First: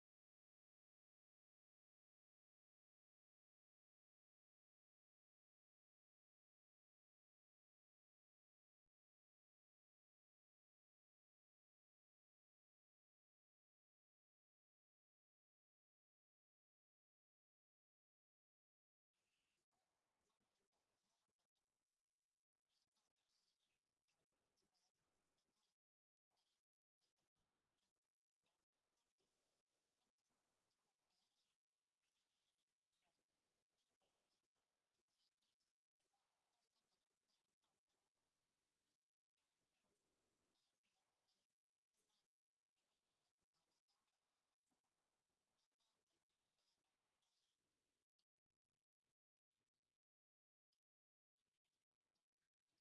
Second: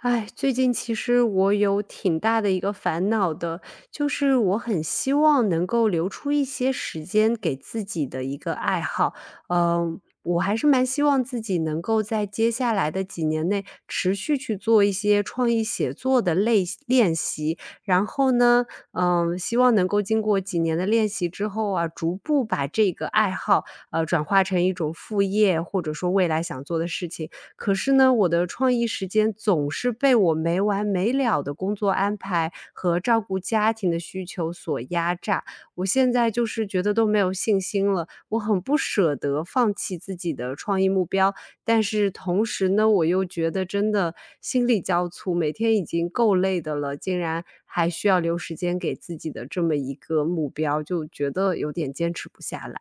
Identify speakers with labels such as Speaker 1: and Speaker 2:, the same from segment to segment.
Speaker 1: 哎，最近其实我有挺大的一个烦恼的，就是我很希望能够留出一些时间给自己的一个爱好。我还是蛮希望自己能够在接下来的几年内持续去做一些创意写作的类练习。然后呢，希望能够经过几年的练习之后啊，逐步把这个爱好转化成一种副业，或者说未来想做的事情。可是呢，我的创意时间总是被我没完没了的工作安排和照顾家庭的需求所压榨。我现在就是觉得都没有信心了，我很不舍得放弃自己的创意目标，但是同时呢，我又觉得真的心力交瘁，每天已经够累的了，竟然还需要留时间给自己的这么一个目标，就觉得有点坚持不下来。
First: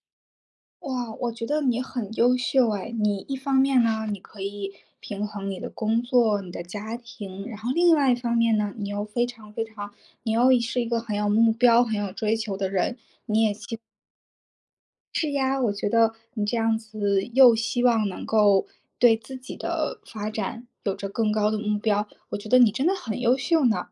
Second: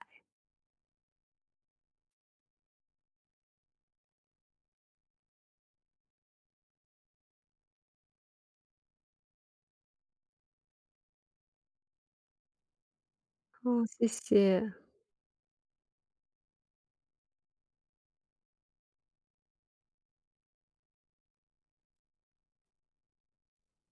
Speaker 2: 哇，我觉得你很优秀哎！你一方面呢，你可以平衡你的工作、你的家庭，然后另外一方面呢，你又非常非常，你又是一个很有目标、很有追求的人。
Speaker 1: 哦，谢谢。
Speaker 2: 是呀，我觉得你这样子又希望能够对自己的发展有着更高的目标，我觉得你真的很优秀呢。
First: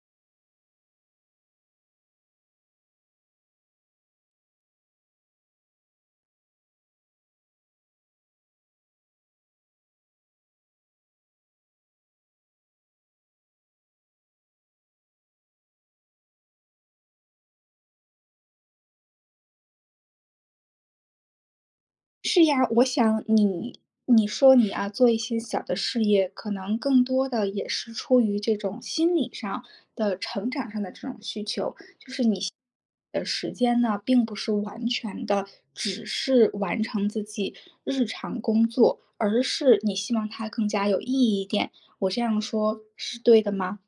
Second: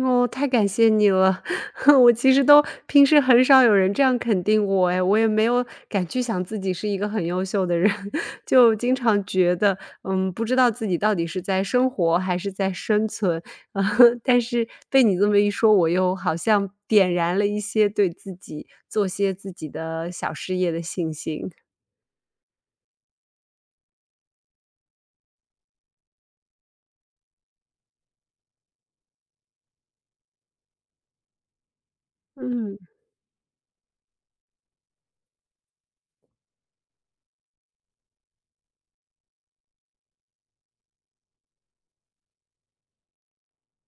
Speaker 1: 哦，太感谢你了。我其实都平时很少有人这样肯定我哎，我也没有敢去想自己是一个很优秀的人，就经常觉得，不知道自己到底是在生活还是在生存。啊但是被你这么一说，我又好像点燃了一些对自己做些自己的小事业的信心。
Speaker 2: 是呀，我想你说你啊，做一些小的事业，可能更多的也是出于这种心理上的成长上的这种需求。
Speaker 1: 嗯。
Speaker 2: 时间呢，并不是完全的只是完成自己日常工作，而是你希望它更加有意义一点。我这样说是对的吗？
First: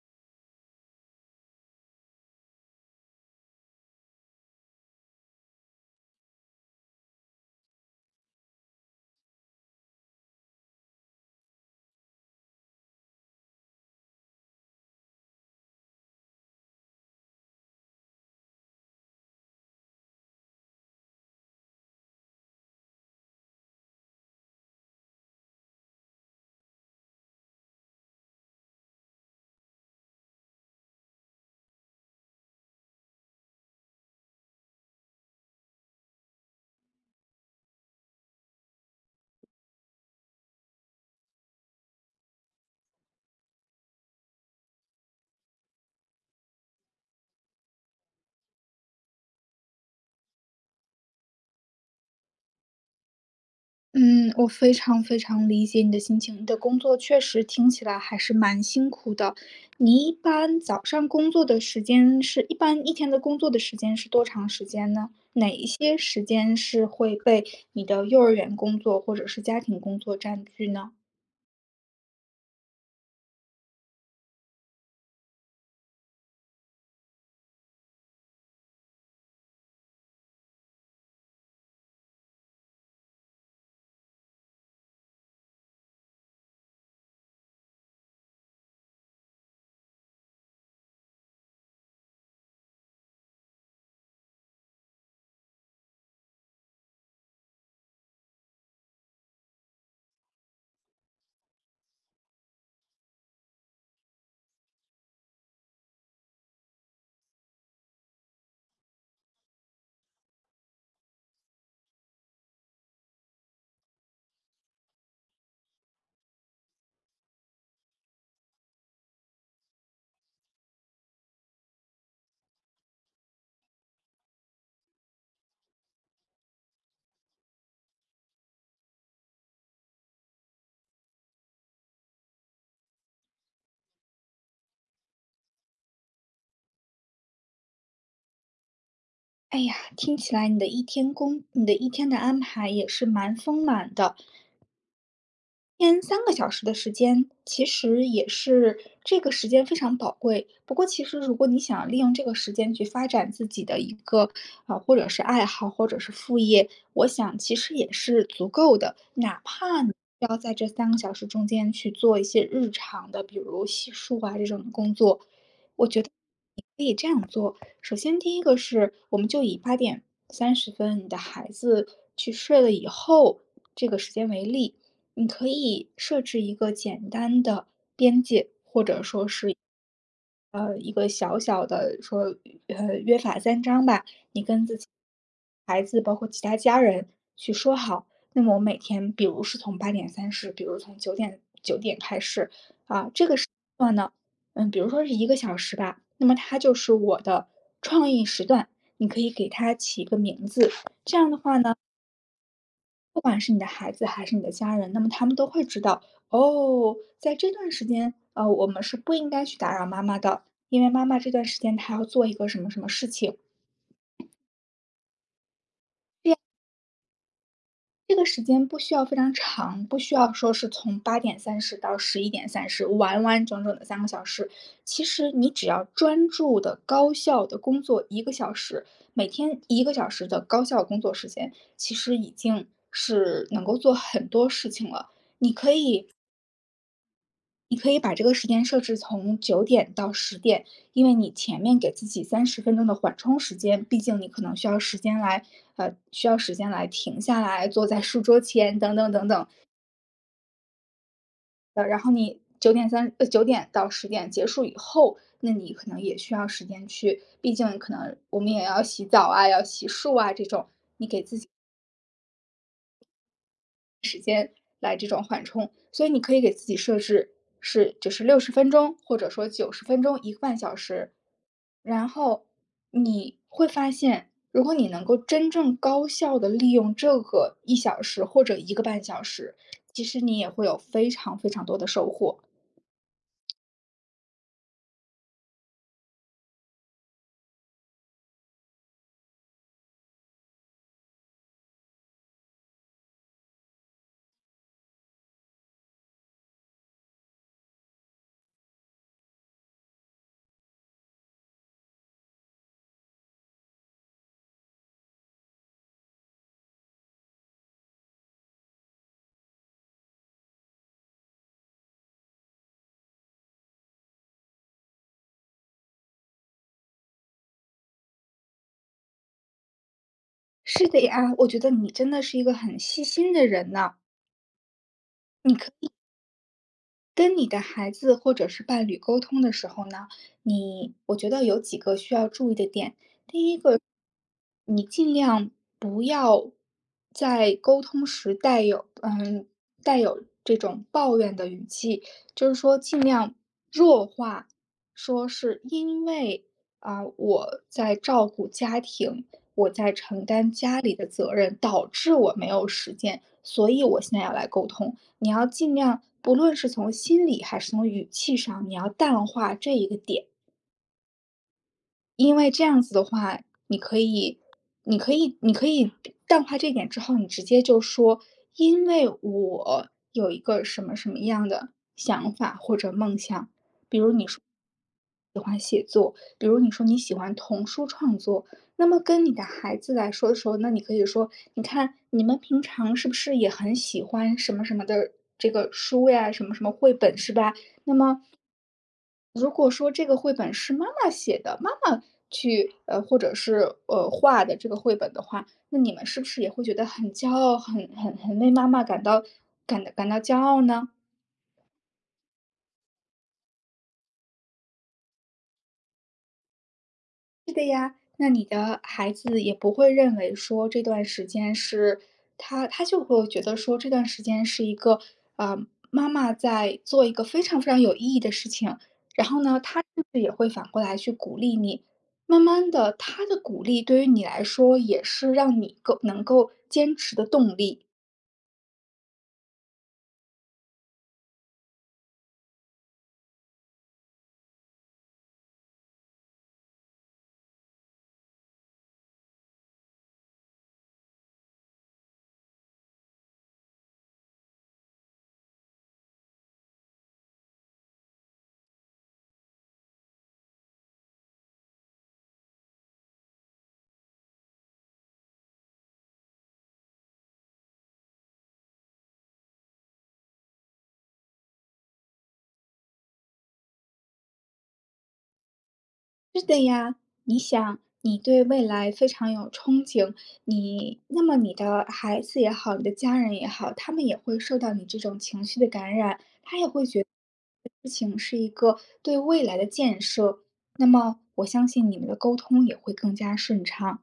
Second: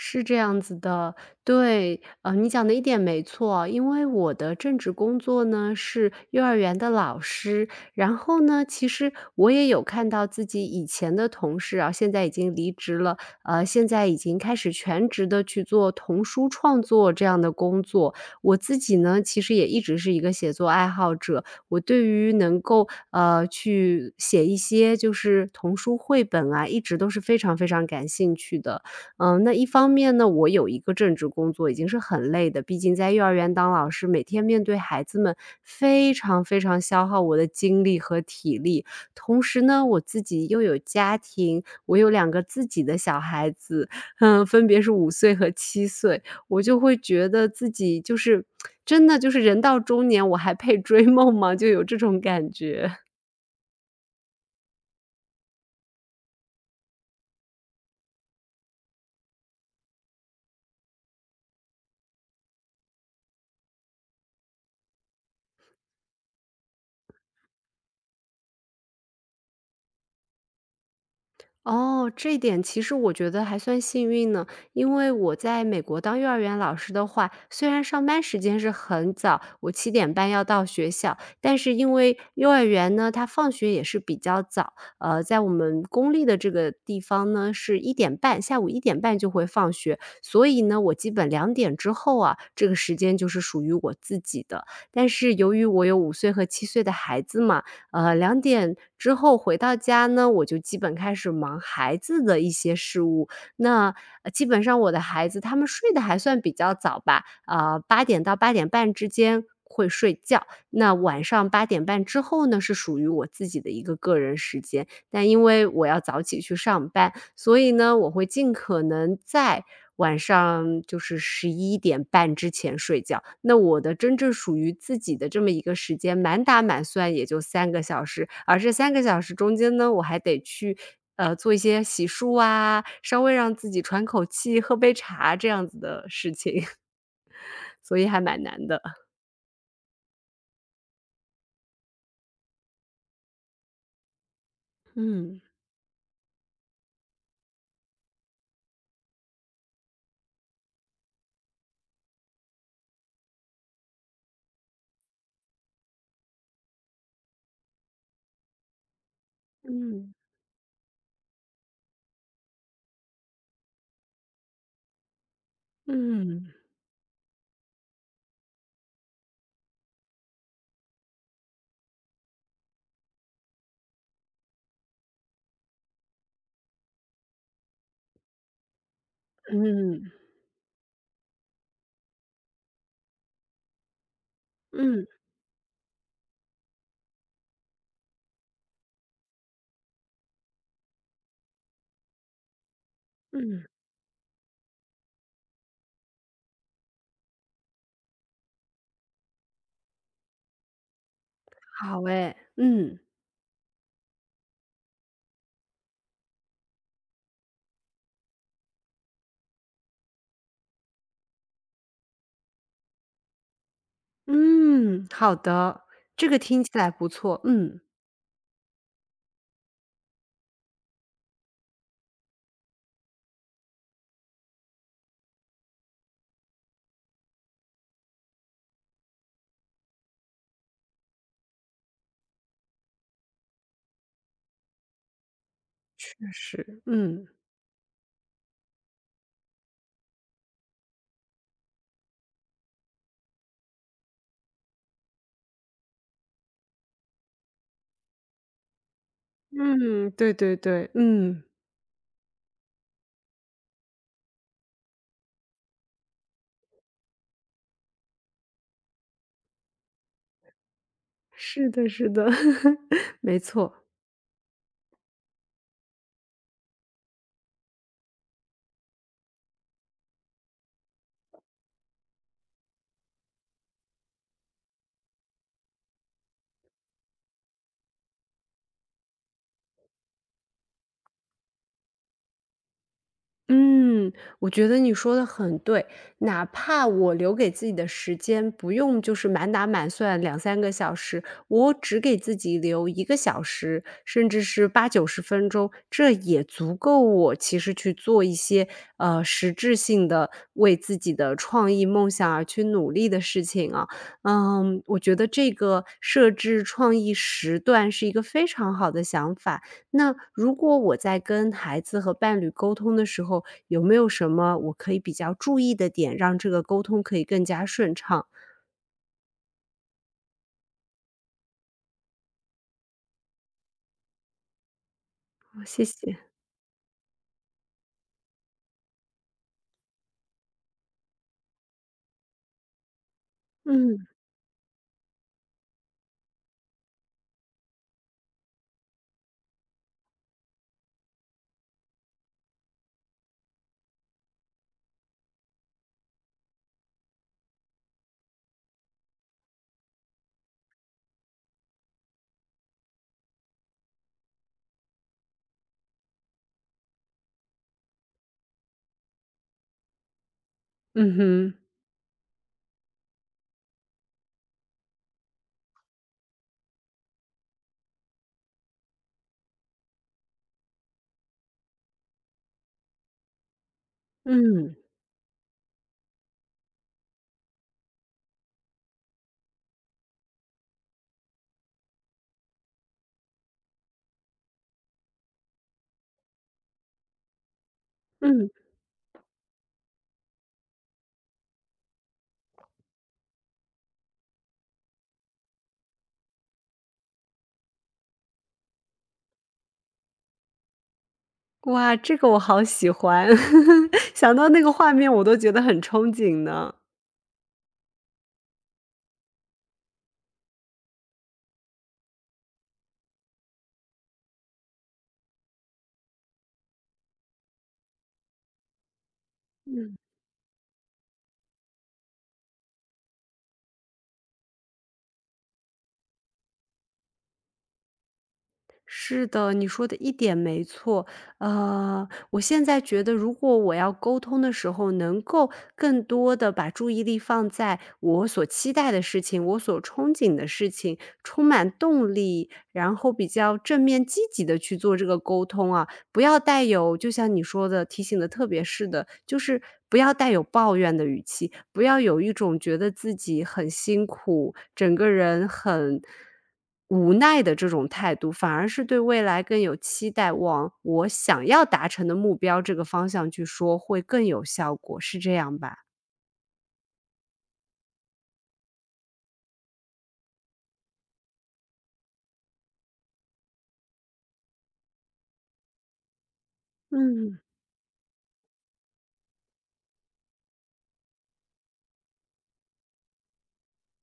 Speaker 1: 是这样子的，对，你讲的一点没错。因为我的正职工作呢是幼儿园的老师，然后呢，其实我也有看到自己以前的同事啊，现在已经离职了，现在已经开始全职的去做童书创作这样的工作。我自己呢，其实也一直是一个写作爱好者，我对于能够，去写一些就是童书绘本啊，一直都是非常非常感兴趣的。那一方面呢，我有一个正职工作已经是很累的，毕竟在幼儿园当老师，每天面对孩子们，非常非常消耗我的精力和体力。同时呢，我自己又有家庭，我有2个自己的小孩子，分别是五岁和七岁，我就会觉得自己就是真的就是人到中年，我还配追梦吗？就有这种感觉。
Speaker 2: 嗯，我非常非常理解你的心情。你的工作确实听起来还是蛮辛苦的。你一般早上工作的时间是一般一天的工作的时间是多长时间呢？哪一些时间是会被你的幼儿园工作或者是家庭工作占据呢？
Speaker 1: 哦，这一点其实我觉得还算幸运呢，因为我在美国当幼儿园老师的话，虽然上班时间是很早，我7点半要到学校，但是因为幼儿园呢，它放学也是比较早，在我们公立的这个地方呢，是一点半，下午1点半就会放学，所以呢，我基本两点之后啊，这个时间就是属于我自己的。但是由于我有5岁和7岁的孩子嘛，两点之后回到家呢，我就基本开始忙孩子的一些事务。那，基本上我的孩子他们睡得还算比较早吧，8点到8点半之间会睡觉。那晚上8点半之后呢，是属于我自己的一个个人时间。但因为我要早起去上班，所以呢，我会尽可能在晚上就是11点半之前睡觉。那我的真正属于自己的这么一个时间，满打满算也就三个小时，而这3个小时中间呢，我还得去，做一些洗漱啊，稍微让自己喘口气，喝杯茶这样子的事情，所以还蛮难的。
Speaker 2: 哎呀，听起来你的一天的安排也是蛮丰满的。
Speaker 1: 嗯，
Speaker 2: 天三个小时的时间，其实也是这个时间非常宝贵。不过其实如果你想利用这个时间去发展自己的一个，啊，或者是爱好，或者是副业，我想其实也是足够的。哪怕你
Speaker 1: 嗯，
Speaker 2: 要在这三个小时中间去做一些日常的，比如洗漱啊这种工作。
Speaker 1: 嗯，
Speaker 2: 首先第一个是，我们就以8:30你的孩子去睡了以后，这个时间为例，你可以设置一个简单的
Speaker 1: 嗯，
Speaker 2: 一个小小的说，约法三章吧，跟自己
Speaker 1: 嗯，
Speaker 2: 孩子，包括其他家人去说好。那么我每天，比如是从八点三十，比如从九点开始，啊，这
Speaker 1: 嗯，
Speaker 2: 段呢，比如说是一个小时吧，那么它就是我的创意时段，你可以给它起一个名字。这样的话呢，
Speaker 1: 好哎，嗯。
Speaker 2: 不管是你的孩子还是你的家人，那么他们都会知道，哦，在这段时间，我们是不应该去打扰妈妈的，因为妈妈这段时间她要做一个什么什么事情。
Speaker 1: 嗯，好的，这
Speaker 2: 这样
Speaker 1: 个听起来不错，嗯，
Speaker 2: 这个时间不需要非常长，不需要说是从八点三十到11:30，完完整整的三个小时。其实你只要专注的、高效的工作一个小时，每天一个小时的高效工作时间，其实已经是能够做很多事情了。
Speaker 1: 确实，嗯，
Speaker 2: 你可以把这个时间设置从九点到十点，因为你前面给自己30分钟的缓冲时间，毕竟你可能需要时间来，需要时间来停下来，坐在书桌前等等等等。
Speaker 1: 嗯，对对对，嗯，
Speaker 2: 然后你九点到十点结束以后，那你可能也需要时间去，毕竟可能我们也要洗澡啊，要洗漱啊这种，
Speaker 1: 是的，是的，没错。
Speaker 2: 来这种缓冲。所以你可以给自己设置是就是60分钟，或者说90分钟、一个半小时。然后你会发现，如果你能够真正高效的利用这个一小时或者一个半小时，其实你也会有非常非常多的收获。
Speaker 1: 嗯，我觉得你说的很对，哪怕我留给自己的时间不用就是满打满算两三个小时，我只给自己留1个小时，甚至是八九十分钟，这也足够我其实去做一些，实质性的为自己的创意梦想而去努力的事情啊。嗯，我觉得这个设置创意时段是一个非常好的想法。那如果我在跟孩子和伴侣沟通的时候，有没有什么我可以比较注意的点，让这个沟通可以更加顺畅？
Speaker 2: 是的呀，我觉得你真的是一个很细心的人呢。
Speaker 1: 哦谢谢。
Speaker 2: 跟你的孩子或者是伴侣沟通的时候呢，你我觉得有几个需要注意的点。第一个，
Speaker 1: 嗯，
Speaker 2: 你尽量不要在沟通时带有这种抱怨的语气，那样弱化，说是因为啊，我在照顾家庭，我在承担家里的责任，导致我没有时间，所以我现在要来沟通。你要尽量，不论是从心理还是从语气上，你要淡化这一个点，
Speaker 1: 嗯哼，
Speaker 2: 因为这样子的话，你可以，你可以淡化这一点之后，你直接就说，因为我有一个什么什么样的想法或者梦想。
Speaker 1: 嗯，
Speaker 2: 比如你说你喜欢童书创作，那么跟你的孩子来说的时候，那你可以说，你看你们平常是不是也很喜欢什么什么的这个书呀，什么什么绘本是吧？那么
Speaker 1: 嗯，
Speaker 2: 如果说这个绘本是妈妈写的，妈妈或者是画的这个绘本的话，那你们是不是也会觉得很骄傲，很为妈妈感到骄傲呢？
Speaker 1: 哇，这个我好喜欢，想到那个画面我都觉得很憧憬呢。
Speaker 2: 那你的孩子也不会认为说这段时间是他就会觉得说这段时间是一个啊，妈妈在做一个非常非常有意义的事情，然后呢，他甚至也会反过来去鼓励你。慢慢的，他的鼓励对于你来说也是让你够能够坚持的动力。
Speaker 1: 是的，你说的一点没错。我现在觉得，如果我要沟通的时候，能够更多的把注意力放在我所期待的事情、我所憧憬的事情，充满动力，然后比较正面积极的去做这个沟通啊，不要带有就像你说的提醒的特别是的，就是不要带有抱怨的语气，不要有一种觉得自己很辛苦，整个人很无奈的这种态度，反而是对未来更有期待，往我想要达成的目标这个方向去说，会更有效果，是这样吧？
Speaker 2: 是的呀，你想，你对未来非常有憧憬，那么你的孩子也好，你的家人也好，他们也会受到你这种情绪的感染，他也会觉得
Speaker 1: 嗯。
Speaker 2: 事情是一个对未来的建设。那么，我相信你们的沟通也会更加顺畅。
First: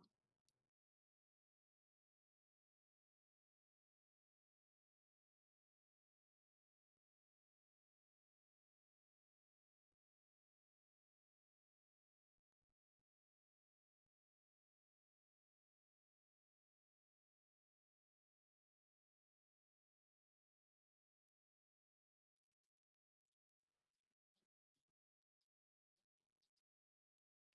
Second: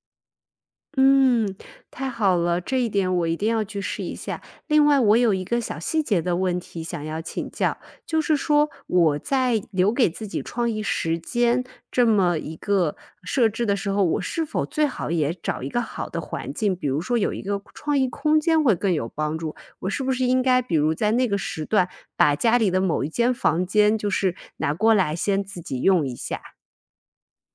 Speaker 1: 嗯，太好了，这一点我一定要去试一下。另外，我有一个小细节的问题想要请教，就是说我在留给自己创意时间这么一个设置的时候，我是否最好也找一个好的环境，比如说有一个创意空间会更有帮助？我是不是应该，比如在那个时段，把家里的某一间房间就是拿过来先自己用一下，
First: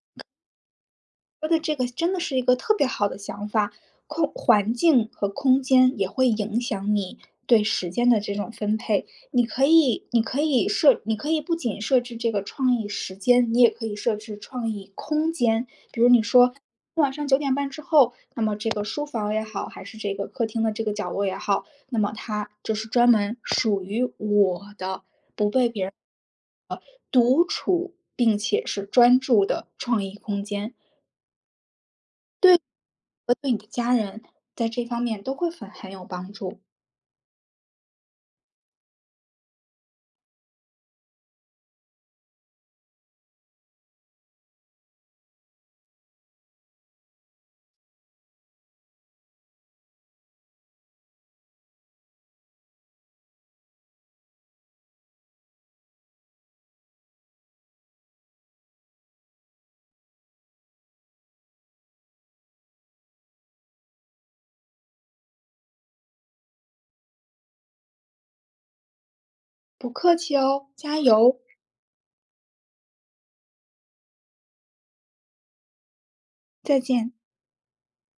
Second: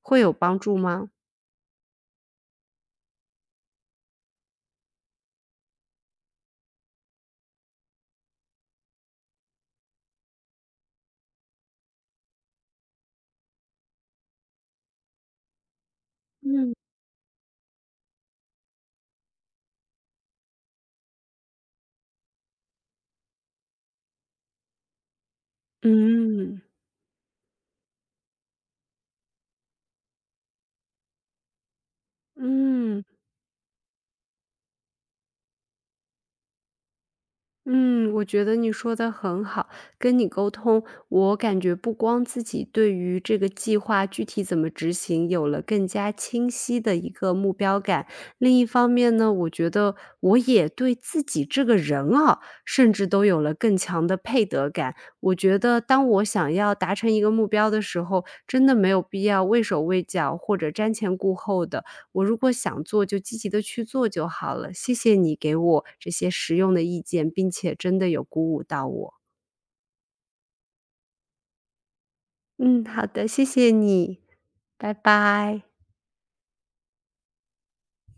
Speaker 1: 会有帮助吗？
Speaker 2: 说的这个真的是一个特别好的想法，空环境和空间也会影响你对时间的这种分配。你可以不仅设置这个创意时间，你也可以设置创意空间。比如你说
Speaker 1: 嗯。
Speaker 2: 晚上9点半之后，那么这个书房也好，还是这个客厅的这个角落也好，那么它就是专门属于我的，不被别人
Speaker 1: 嗯
Speaker 2: 独处，并且是专注的创意空间。对。
Speaker 1: 嗯。
Speaker 2: 和对你的家人，在这方面都会很有帮助。
Speaker 1: 嗯，我觉得你说的很好。跟你沟通，我感觉不光自己对于这个计划具体怎么执行有了更加清晰的一个目标感，另一方面呢，我觉得我也对自己这个人啊，甚至都有了更强的配得感。我觉得当我想要达成一个目标的时候，真的没有必要畏手畏脚或者瞻前顾后的。我如果想做，就积极的去做就好了。谢谢你给我这些实用的意见，并且真的有鼓舞到我。
Speaker 2: 不客气哦，加油，
Speaker 1: 嗯，好的，谢谢你，拜拜。
Speaker 2: 再见。